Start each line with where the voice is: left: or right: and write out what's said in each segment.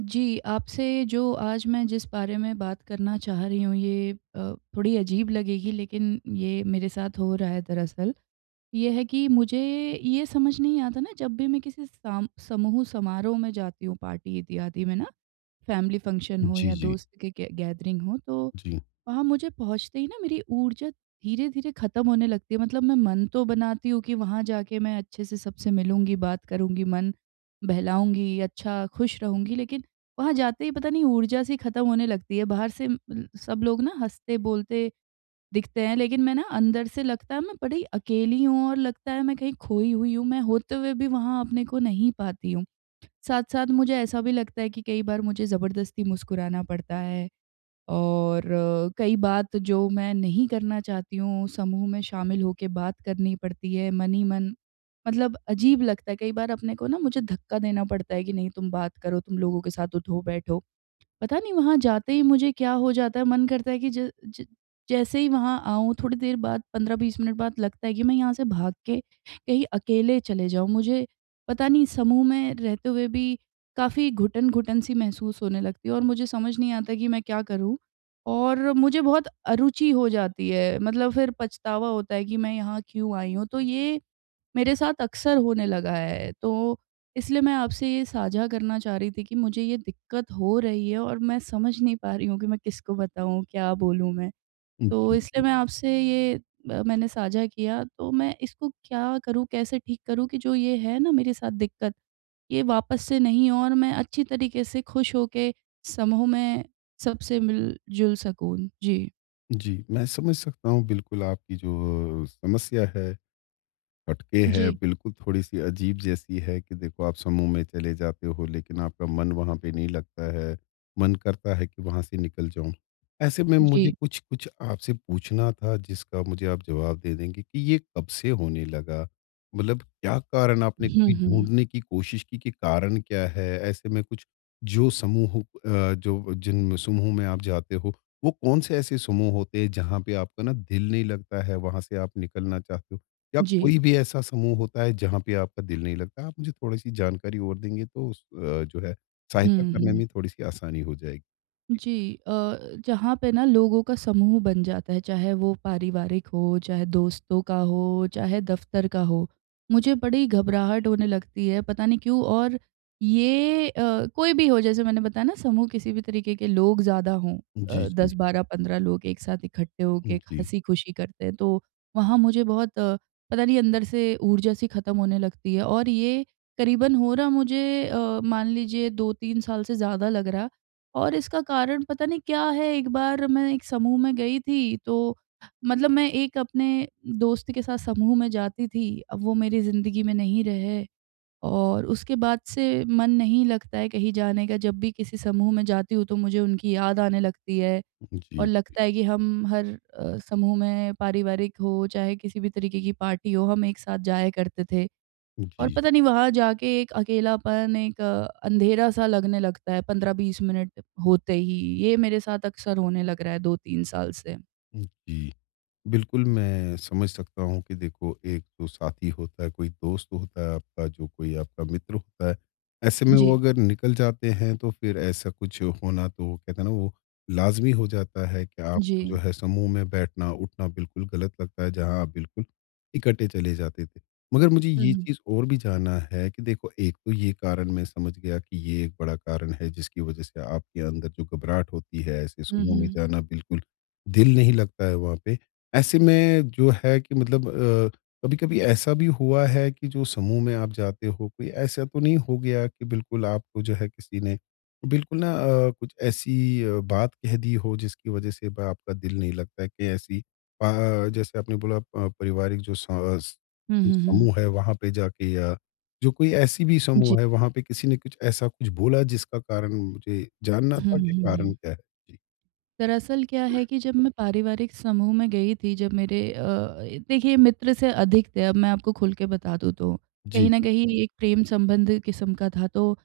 right: जी, आपसे जो आज मैं जिस बारे में बात करना चाह रही हूँ ये अ, थोड़ी अजीब लगेगी लेकिन ये मेरे साथ हो रहा है दरअसल। ये है कि मुझे ये समझ नहीं आता ना जब भी मैं किसी साम समूह समारोह में जाती हूँ पार्टी इत्यादि में ना, फैमिली फंक्शन हो
left: जी,
right: या
left: जी।
right: दोस्त के के गैदरिंग हो तो
left: जी।
right: वहाँ मुझे पहुँचते ही ना मेरी ऊर्जा धीरे-धीरे खत्म होने लगती है। मतलब मैं मन तो बनाती हूँ कि वहाँ जाके मैं अच्छे से सबसे मिलूँगी, बात करूँगी, मन बहलाऊँगी, अच्छा खुश रहूँगी लेकिन, वहाँ जाते ही पता नहीं ऊर्जा सी खत्म होने लगती है, बाहर से उम उम, सब लोग ना हँसते-बोलते दिखते हैं, लेकिन मैं ना अंदर से लगता है, मैं बड़ी अकेली हूँ और लगता है मैं कहीं खोई हुई हूँ, मैं होते हुए भी वहाँ अपने को नहीं पाती हूँ। साथ-साथ मुझे ऐसा भी लगता है कि कई बार मुझे ज़बरदस्ती मुस्कुराना पड़ता है और कई बात जो मैं नहीं करना चाहती हूँ, समूह में शामिल होके बात करनी पड़ती है मन ही मन, मतलब अजीब लगता है कई बार अपने को ना, मुझे धक्का देना पड़ता है कि नहीं तुम बात करो, तुम लोगों के साथ उठो-बैठो। पता नहीं वहाँ जाते ही मुझे क्या हो जाता है, मन करता है कि ज ज जैसे ही वहाँ आऊँ थोड़ी देर बाद, 15-20 मिनट बाद लगता है कि मैं यहाँ से भाग के कहीं अकेले चले जाऊँ, मुझे पता नहीं समूह में रहते हुए भी काफ़ी घुटन घुटन-सी महसूस होने लगती है और मुझे समझ नहीं आता कि मैं क्या करूँ और मुझे बहुत अरूचि हो जाती है, मतलब फिर पछतावा होता है कि मैं यहाँ क्यों आई हूँ तो ये, मेरे साथ अक्सर होने लगा है, तो इसलिए मैं आपसे ये साझा करना चाह रही थी कि मुझे ये दिक्कत हो रही है और मैं समझ नहीं पा रही हूँ कि मैं किसको बताऊँ क्या बोलूँ मैं।
left: उम,
right: तो
left: जी,
right: इसलिए
left: जी।
right: मैं आपसे ये अ, मैंने साझा किया तो मैं इसको क्या करूँ, कैसे ठीक करूँ? कि जो ये है ना मेरे साथ दिक्कत, ये वापस से नहीं हो और मैं अच्छी तरीके से खुश होके समूह में सबसे मिल-जुल सकूँ। जी।
left: जी, मैं समझ सकता हूँ, बिल्कुल आपकी जो समस्या है, हटके है,
right: जी।
left: बिल्कुल थोड़ी-सी अजीब जैसी है कि देखो, आप समूह में चले जाते हो, लेकिन आपका मन वहाँ पे नहीं लगता है, मन करता है कि वहाँ से निकल जाऊँ। ऐसे में मुझे
right: जी।
left: कुछ-कुछ आपसे पूछना था, जिसका मुझे आप जवाब दे देंगे कि ये कब से होने लगा? मतलब क्या कारण आपने
right: हुँ,
left: कभी
right: हुँ।
left: ढूँढ़ने की कोशिश की कि कारण क्या है? ऐसे में कुछ, जो समूह अ, जो जिन समूह में आप जाते हो, वो कौन से ऐसे समूह होते हैं, जहाँ पे आपका ना दिल नहीं लगता है, वहाँ से आप निकलना चाहते हो? या
right: जी।
left: कोई भी ऐसा समूह होता है, जहाँ पे आपका दिल नहीं लगता है? आप मुझे थोड़ी-सी जानकारी और देंगे, तो उस अ, जो है, सहायता
right: हुँ,
left: करने
right: हुँ।
left: में थोड़ी-सी आसानी हो जाएगी।
right: जी अ, जहाँ पे ना लोगों का समूह बन जाता है, चाहे वो पारिवारिक हो, चाहे दोस्तों का हो, चाहे दफ्तर का हो, मुझे बड़ी घबराहट होने लगती है, पता नहीं क्यों। और ये अ, कोई भी हो, जैसे मैंने बताया ना, समूह किसी भी तरीके के लोग ज़्यादा हों
left: जी,
right: अ, दस
left: जी।
right: बारह पंद्रह लोग एक साथ इकट्ठे होके एक
left: जी।
right: हँसी-खुशी करते हैं, तो वहाँ मुझे बहुत, पता नहीं अंदर से ऊर्जा-सी खत्म होने लगती है और ये करीबन हो रहा मुझे अ, मान लीजिए 2-3 साल से ज़्यादा लग रहा, और इसका कारण पता नहीं क्या है। एक बार मैं एक समूह में गई थी, तो मतलब मैं एक अपने दोस्त के साथ समूह में जाती थी, अब वो मेरी ज़िंदगी में नहीं रहे और उसके बाद से मन नहीं लगता है कहीं जाने का। जब भी किसी समूह में जाती हूँ, तो मुझे उनकी याद आने लगती है और
left: जी।
right: लगता है कि हम हर अ, समूह में पारिवारिक हो, चाहे किसी भी तरीके की पार्टी हो, हम एक साथ जाया करते थे। और
left: जी।
right: पता नहीं, वहाँ जाके एक अकेलापन एक अ, अंधेरा-सा लगने लगता है 15-20 मिनट होते ही, ये मेरे साथ अक्सर होने लग रहा है 2-3 साल से।
left: जी। बिल्कुल,
right: जी।
left: मैं समझ सकता हूँ कि देखो, एक तो साथी होता है, कोई दोस्त होता है आपका, जो कोई आपका मित्र होता है। ऐसे में वो
right: जी।
left: अगर निकल जाते हैं, तो फिर ऐसा कुछ होना तो, वो कहते हैं ना, वो लाज़मी हो जाता है कि आपका जो
right: जी।
left: है, समूह में बैठना-उठना बिल्कुल गलत लगता है, जहाँ आप बिल्कुल इकट्ठे चले जाते थे। मगर मुझे
right: हुँ,
left: ये
right: हुँ।
left: चीज़ और भी जानना है कि देखो, एक तो ये कारण मैं समझ गया कि ये एक बड़ा कारण है, जिसकी वजह से आपके अंदर जो घबराहट होती है, ऐसे
right: हुँ,
left: समूह में
right: हुँ।
left: जाना, बिल्कुल दिल नहीं लगता है वहाँ पे। ऐसे में जो है कि मतलब अ, कभी-कभी ऐसा भी हुआ है कि जो समूह में आप जाते हो, कोई ऐसा तो नहीं हो गाया कि बिल्कुल आपको, जो है, किसी ने बिल्कुल ना अ, कुछ ऐसी अ, बात कह दी हो, जिसकी वजह से अब आपका दिल नहीं लगता है कि ऐसी अ, जैसे आपने बोला प पारिवारिक जो स अस
right: हुँ,
left: जो
right: हुँ, हुँ।
left: समूह है, वहाँ पे जाके या जो कोई ऐसी भी
right: जी।
left: समूह है, वहाँ पे किसी ने कुछ ऐसा कुछ बोला, जिसका कारण मुझे जानना
right: हुँ, हुँ,
left: था कि कारण
right: हुँ।
left: क्या है? जी।
right: दरअसल, क्या है कि जब मैं पारिवारिक समूह में गई थी, जब मेरे अ, ए देखिए, मित्र से अधिक थे अब मैं आपको खुल के बता दूँ तो।
left: जी,
right: कहीं न कहीं
left: जी।
right: एक प्रेम संबंधित किस्म का था, तो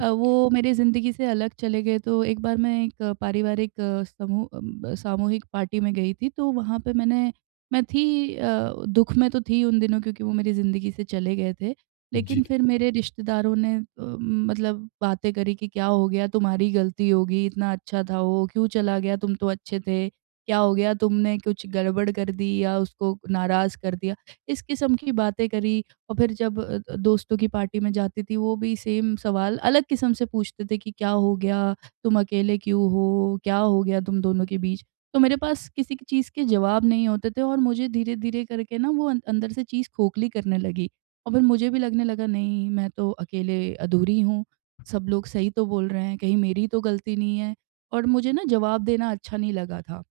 right: अ, वो मेरी ज़िंदगी से अलग चले गए। तो एक बार मैं एक पारिवारिक समूह अम, ब सामूहिक पार्टी में गई थी, तो वहाँ पर मैंने मैं थी अ, दुःख में तो थी उन दिनों, क्योंकि वो मेरी ज़िंदगी से चले गए थे।
left: जी।
right: लेकिन फिर मेरे रिश्तेदारों ने अ, मतलब बातें करी कि, "क्या हो गया? तुम्हारी ही गलती होगी। इतना अच्छा था वो, क्यों चला गया? तुम तो अच्छे थे। क्या हो गया? तुमने कुछ गड़बड़ कर दी या उसको नाराज़ कर दिया?" इस किस्म की बातें करी और फिर जब अ अ, दोस्तों की पार्टी में जाती थी, वो भी सेम सवाल अलग किस्म से पूछते थे कि, "क्या हो गया? तुम अकेले क्यों हो? क्या हो गया तुम दोनों के बीच?" तो मेरे पास किसी की चीज़ के जवाब नहीं होते थे और मुझे धीरे-धीरे करके ना, वो अं अंदर से चीज़ खोखली करने लगी, और फिर मुझे भी लगने लगा, "नहीं, मैं तो अकेले अधूरी हूँ। सब लोग सही तो बोल रहे हैं, कहीं मेरी ही तो गलती नहीं है?" और मुझे ना, जवाब देना अच्छा नहीं लगा था।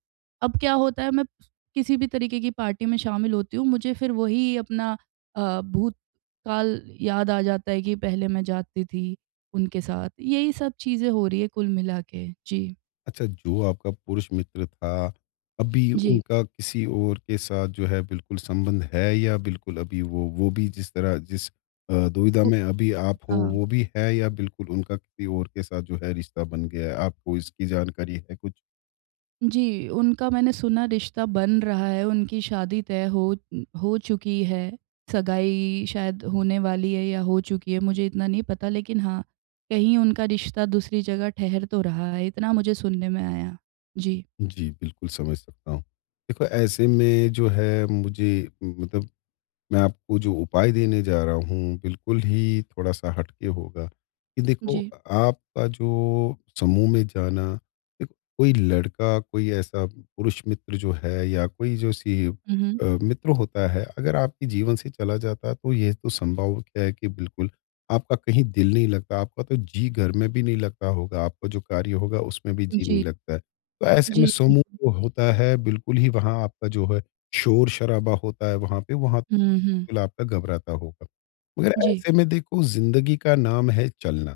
right: अब क्या होता है, मैं किसी भी तरीके की पार्टी में शामिल होती हूँ, मुझे फिर वही अपना अ, भूतकाल याद आ जाता है कि पहले मैं जाती थी, उनके साथ। यही सब चीज़ें हो रही हैं कुल मिला के। जी।
left: अच्छा, जो आपका पुरुष मित्र था, अभी
right: जी।
left: उनका किसी और के साथ जो है बिल्कुल संबंध है या बिल्कुल अभी वो वो भी जिस तरह जिस अ, दुविधा
right: वो
left: में अभी आप हो,
right: हाँ।
left: वो भी है या बिल्कुल उनका किसी और के साथ जो है रिश्ता बन गया है? आपको इसकी जानकारी है कुछ?
right: जी, उनका मैंने सुना रिश्ता बन रहा है, उनकी शादी तय हो हो चुकी है, सगाई शायद होने वाली है या हो चुकी है मुझे इतना नहीं पता। लेकिन हाँ, कहीं उनका रिश्ता दूसरी जगह ठहर तो रहा है, इतना मुझे सुनने में आया है। जी।
left: जी, बिल्कुल समझ सकता हूँ। देखो, ऐसे में जो है मुझे मतलब मैं आपको जो उपाय देने जा रहा हूँ, बिल्कुल ही थोड़ा-सा हटके होगा, कि देखो
right: जी।
left: अ, आपका जो समूह में जाना, या कोई लड़का, कोई ऐसा पुरुष मित्र जो है या कोई जो सी
right: हुँ, हुँ।
left: अ, मित्र होता है, अगर आपके जीवन से चला जाता है तो ये तो संभव है कि बिल्कुल आपका कहीं दिल नहीं लगता, आपका तो जी घर में भी नहीं लगता होगा, आपका जो कार्य होगा, उसमें भी जी नहीं
right: जी।
left: लगता है। तो ऐसे में
right: जी,
left: समूह
right: बिल्कुल।
left: जो होता है बिल्कुल ही वहाँ आपका जो है शोर-शराबा होता है वहाँ पे वहाँ
right: हुँ, हुँ।
left: बिल्कुल आपका घबराता होगा। मगर
right: जी।
left: ऐसे में देखो ज़िंदगी का नाम है चलना,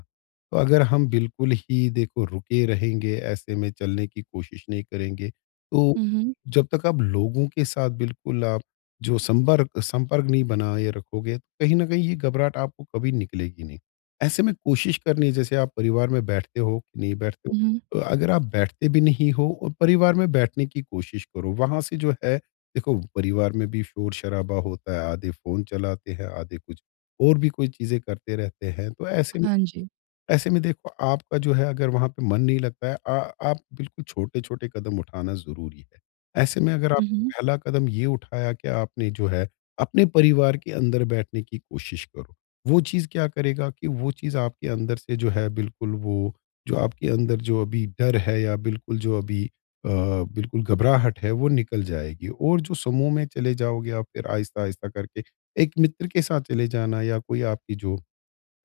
left: तो अगर हम बिल्कुल ही देखो रुके रहेंगे ऐसे में चलने की कोशिश नहीं करेंगे, तो
right: हुँ, हुँ।
left: जब तक आप लोगों के साथ बिल्कुल आप जो संबर्ग संपर्क नहीं बनाए रखोगे, कहीं न कहीं ये घबराहट आपको कभी निकलेगी नहीं। ऐसे में कोशिश करनी है जैसे आप परिवार में बैठते हो, नहीं बैठते हो,
right: हुँ, हुँ।
left: तो अगर आप बैठते भी नहीं हो और परिवार में बैठने की कोशिश करो वहाँ से जो है देखो परिवार में भी शोर-शराबा होता है, आधे फ़ोन चलाते हैं, आधे कुछ और भी कोई चीज़ें करते रहते हैं। तो ऐसे में
right: हाँ जी।
left: देखो ऐसे में देखो आपका जो है अगर वहाँ पे मन नहीं लगता है अ, आप बिल्कुल छोटे-छोटे कदम उठाना ज़रूरी है। ऐसे में अगर
right: हुँ, हुँ।
left: आपने पहला कदम ये उठाया कि आपने जो है अपने परिवार के अंदर बैठने की कोशिश करो। वो चीज़ क्या करेगा कि वो चीज़ आपके अंदर से जो है बिल्कुल वो जो आपके अंदर जो अभी डर है या बिल्कुल जो अभी अ, बिल्कुल घबराहट है वो निकल जाएगी। और जो समूह में चले जाओगे आप फ़िर आहिस्ता-आहिस्ता करके एक मित्र के साथ चले जाना या कोई आपकी जो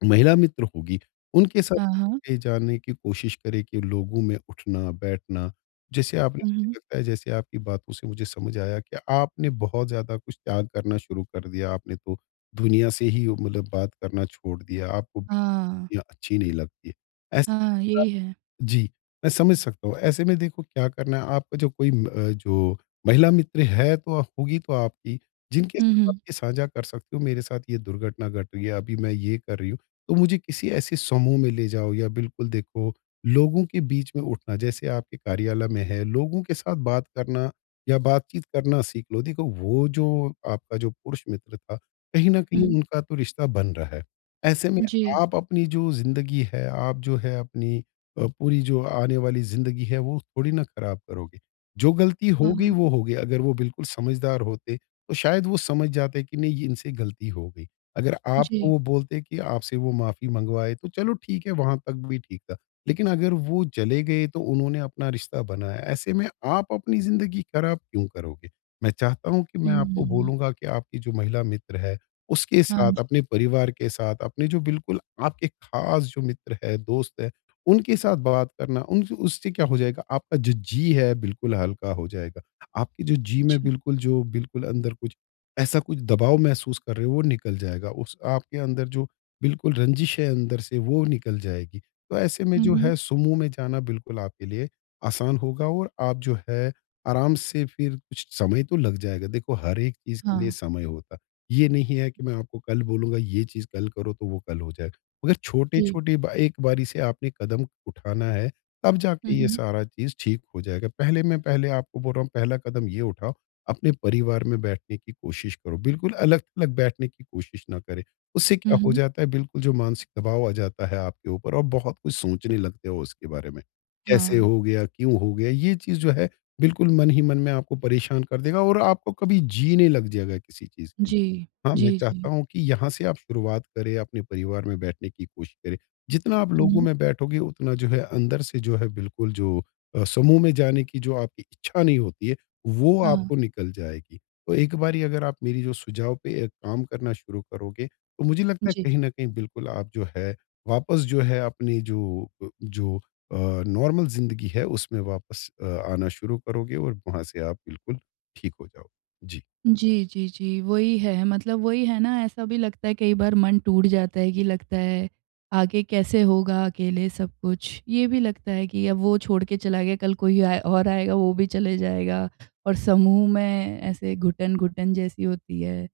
left: महिला मित्र होगी, उनके साथ
right: हाँ, हाँ।
left: कहीं-कहीं जाने की कोशिश करें कि लोगों में उठना-बैठना। जैसे आपने
right: हुँ, हुँ।
left: मुझे लगता है जैसे आपकी बातों से मुझे समझ आया कि आपने बहुत ज़्यादा कुछ त्याग करना शुरू कर दिया, आपने तो दुनिया से ही उ मतलब बात करना छोड़ दिया, आपको भी
right: हाँ।
left: दुनिया अच्छी नहीं लगती है। ऐसे
right: हाँ, यही है।
left: [unintelligible] जी, मैं समझ सकता हूँ। ऐसे में देखो क्या करना है? आपका जो कोई उम, जो महिला मित्र है तो ह होगी तो आपकी, जिनके
right: हुँ,
left: साथ आप
right: हुँ।
left: ये साझा कर सकते हो, मेरे साथ ये दुर्घटना घट रही है, अभी मैं ये कर रही हूँ, तो मुझे किसी ऐसे समूह में ले जाओ या बिल्कुल देखो लोगों के बीच में उठना जैसे आपके कार्यालय में है, लोगों के साथ बात करना या बातचीत करना सीख लो। देखो, वो जो आपका जो पुरुष मित्र था, कहीं न कहीं
right: हुँ।
left: उनका तो रिश्ता बन रहा है, ऐसे में
right: जी।
left: आप अपनी जो ज़िंदगी है, आप जो है अपनी अ, पूरी जो आने वाली ज़िंदगी है, वो थोड़ी ना ख़राब करोगे, जो गलती हो गई,
right: हाँ।
left: वो हो गई। अगर वो बिल्कुल समझदार होते, तो शायद वो समझ जाते कि नहीं ये इनसे गलती हो गई, अगर आपको
right: जी।
left: वो बोलते कि आपसे वो माफ़ी मँगवाए, तो चलो ठीक है वहाँ तक भी ठीक था। लेकिन अगर वो चले गए, तो उन्होंने अपना रिश्ता बनाया, ऐसे में आप अपनी ज़िंदगी खराब क्यों करोगे? मैं चाहता हूँ कि
right: हुँ,
left: मैं आपको
right: हुँ, हुँ।
left: बोलूँगा कि आपकी जो महिला मित्र है, उसके
right: हाँ
left: साथ,
right: जी।
left: अपने परिवार के साथ, अपने जो बिल्कुल आपके खास जो मित्र है, दोस्त है, उनके साथ बात करना, उनसे उससे क्या हो जाएगा? आपका जो जी है बिल्कुल हल्का हो जाएगा। आपकी जो जी में
right: अच्छा।
left: बिल्कुल जो बिल्कुल अंदर कुछ ऐसा कुछ दबाव महसूस कर रहे हो, वो निकल जाएगा, उस आपके अंदर जो बिल्कुल रंज़िश है अंदर से वो निकल जाएगी। तो ऐसे में
right: हुँ,
left: जो
right: हुँ।
left: है समूह में जाना बिल्कुल आपके लिए आसान होगा और आप जो है आराम से फ़िर कुछ समय तो लग जाएगा, देखो हर एक चीज़ के लिए
right: हाँ।
left: समय होता है। ये नहीं है कि मैं आपको कल बोलूँगा ये चीज़ कल करो, तो वो कल हो जाएगा, अगर
right: जी।
left: छोटे-छोटे ब एक बारी से आपने कदम उठाना है, तब जाके
right: हुँ,
left: ये
right: हुँ।
left: सारा चीज़ ठीक हो जाएगा। पहले मैं पहले आपको बोल रहा हूँ पहला कदम ये उठाओ, अपने परिवार में बैठने की कोशिश करो, बिल्कुल अलग-अलग बैठने की कोशिश ना करें। उससे
right: हुँ,
left: क्या हो
right: हुँ।
left: जाता है बिल्कुल जो मानसिक दबाव आ जाता है आपके ऊपर और बहुत कुछ सोचने लगते हो उसके बारे में, कैसे
right: हाँ।
left: हो गया? क्यों हो गया? ये चीज़ जो है बिल्कुल मन ही मन में आपको परेशान कर देगा और आपको कभी जी नहीं लग जाएगा किसी चीज़ के लिए।
right: जी।
left: हाँ, मैं
right: जी, जी।
left: चाहता हूँ कि यहाँ से आप शुरुआत करें, अपने परिवार में बैठने की कोशिश करें। जितना आप लोगों
right: हुँ।
left: में बैठोगे, उतना जो है अंदर से जो है बिल्कुल जो अ, समूह में जाने की जो आपकी इच्छा नहीं होती है, वो
right: हाँ।
left: आपको निकल जाएगी। तो एक बारी अगर आप मेरी जो सुझाव पे अ, काम करना शुरू करोगे, तो मुझे लगता है
right: जी।
left: कहीं न कहीं बिल्कुल आप जो है वापस जो है अपनी जो अ, जो अ, नॉर्मल ज़िंदगी है, उसमें वापस अ, आना शुरू करोगे और वहाँ से आप बिल्कुल ठीक हो जाओगे। जी।
right: जी, जी, जी, वही है। मतलब वही है ना ऐसा भी लगता है कई बार मन टूट जाता है कि लगता है, आगे कैसे होगा अकेले सब कुछ? ये भी लगता है कि अब वो छोड़ के चला गया, कल कोई आए और आएगा वो भी चले जाएगा, और समूह में ऐसे घुटन-घुटन जैसी होती है।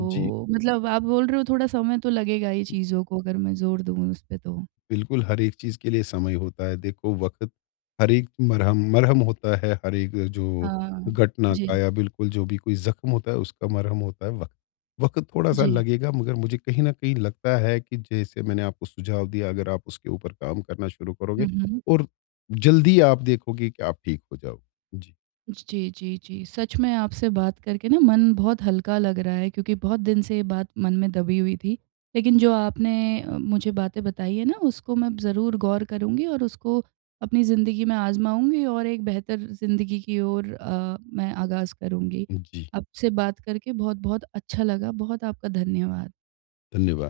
left: जी।
right: मतलब आप बोल रहे हो थोड़ा समय तो लगेगा ही चीज़ को अगर मैं ज़ोर दूँ उसपे तो।
left: बिल्कुल, हर एक चीज़ के लिए समय होता है। देखो, वक़्त हर एक मरहम मरहम होता है, हर एक जो
right: हाँ।
left: घटना का
right: जी।
left: या बिल्कुल जो भी कोई ज़ख्म होता है, उसका मरहम होता है वक़्त। वक़्त थोड़ा-सा
right: जी।
left: लगेगा मगर मुझे कहीं न कहीं लगता है कि जैसे मैंने आपको सुझाव दिया, अगर आप उसके ऊपर काम करना शुरू करोगे
right: हुँ, हुँ।
left: और जल्द ही आप देखोगे कि आप ठीक हो जाओगे। जी।
right: ज जी, जी, जी सच में आपसे बात करके ना मन बहुत हल्का लग रहा है क्योंकि बहुत दिन से ये बात मन में दबी हुई थी। लेकिन जो आपने अ, मुझे बातें बताई है ना उसको मैं ज़रूर गौर करुँगी और उसको अपनी ज़िंदगी में आज़माऊँगी और एक बेहतर ज़िंदगी की ओर अ, मैं आगाज़ करुँगी।
left: हुँ, जी।
right: आपसे बात करके बहुत-बहुत अच्छा लगा, बहुत आपका धन्यवाद।
left: धन्यवाद।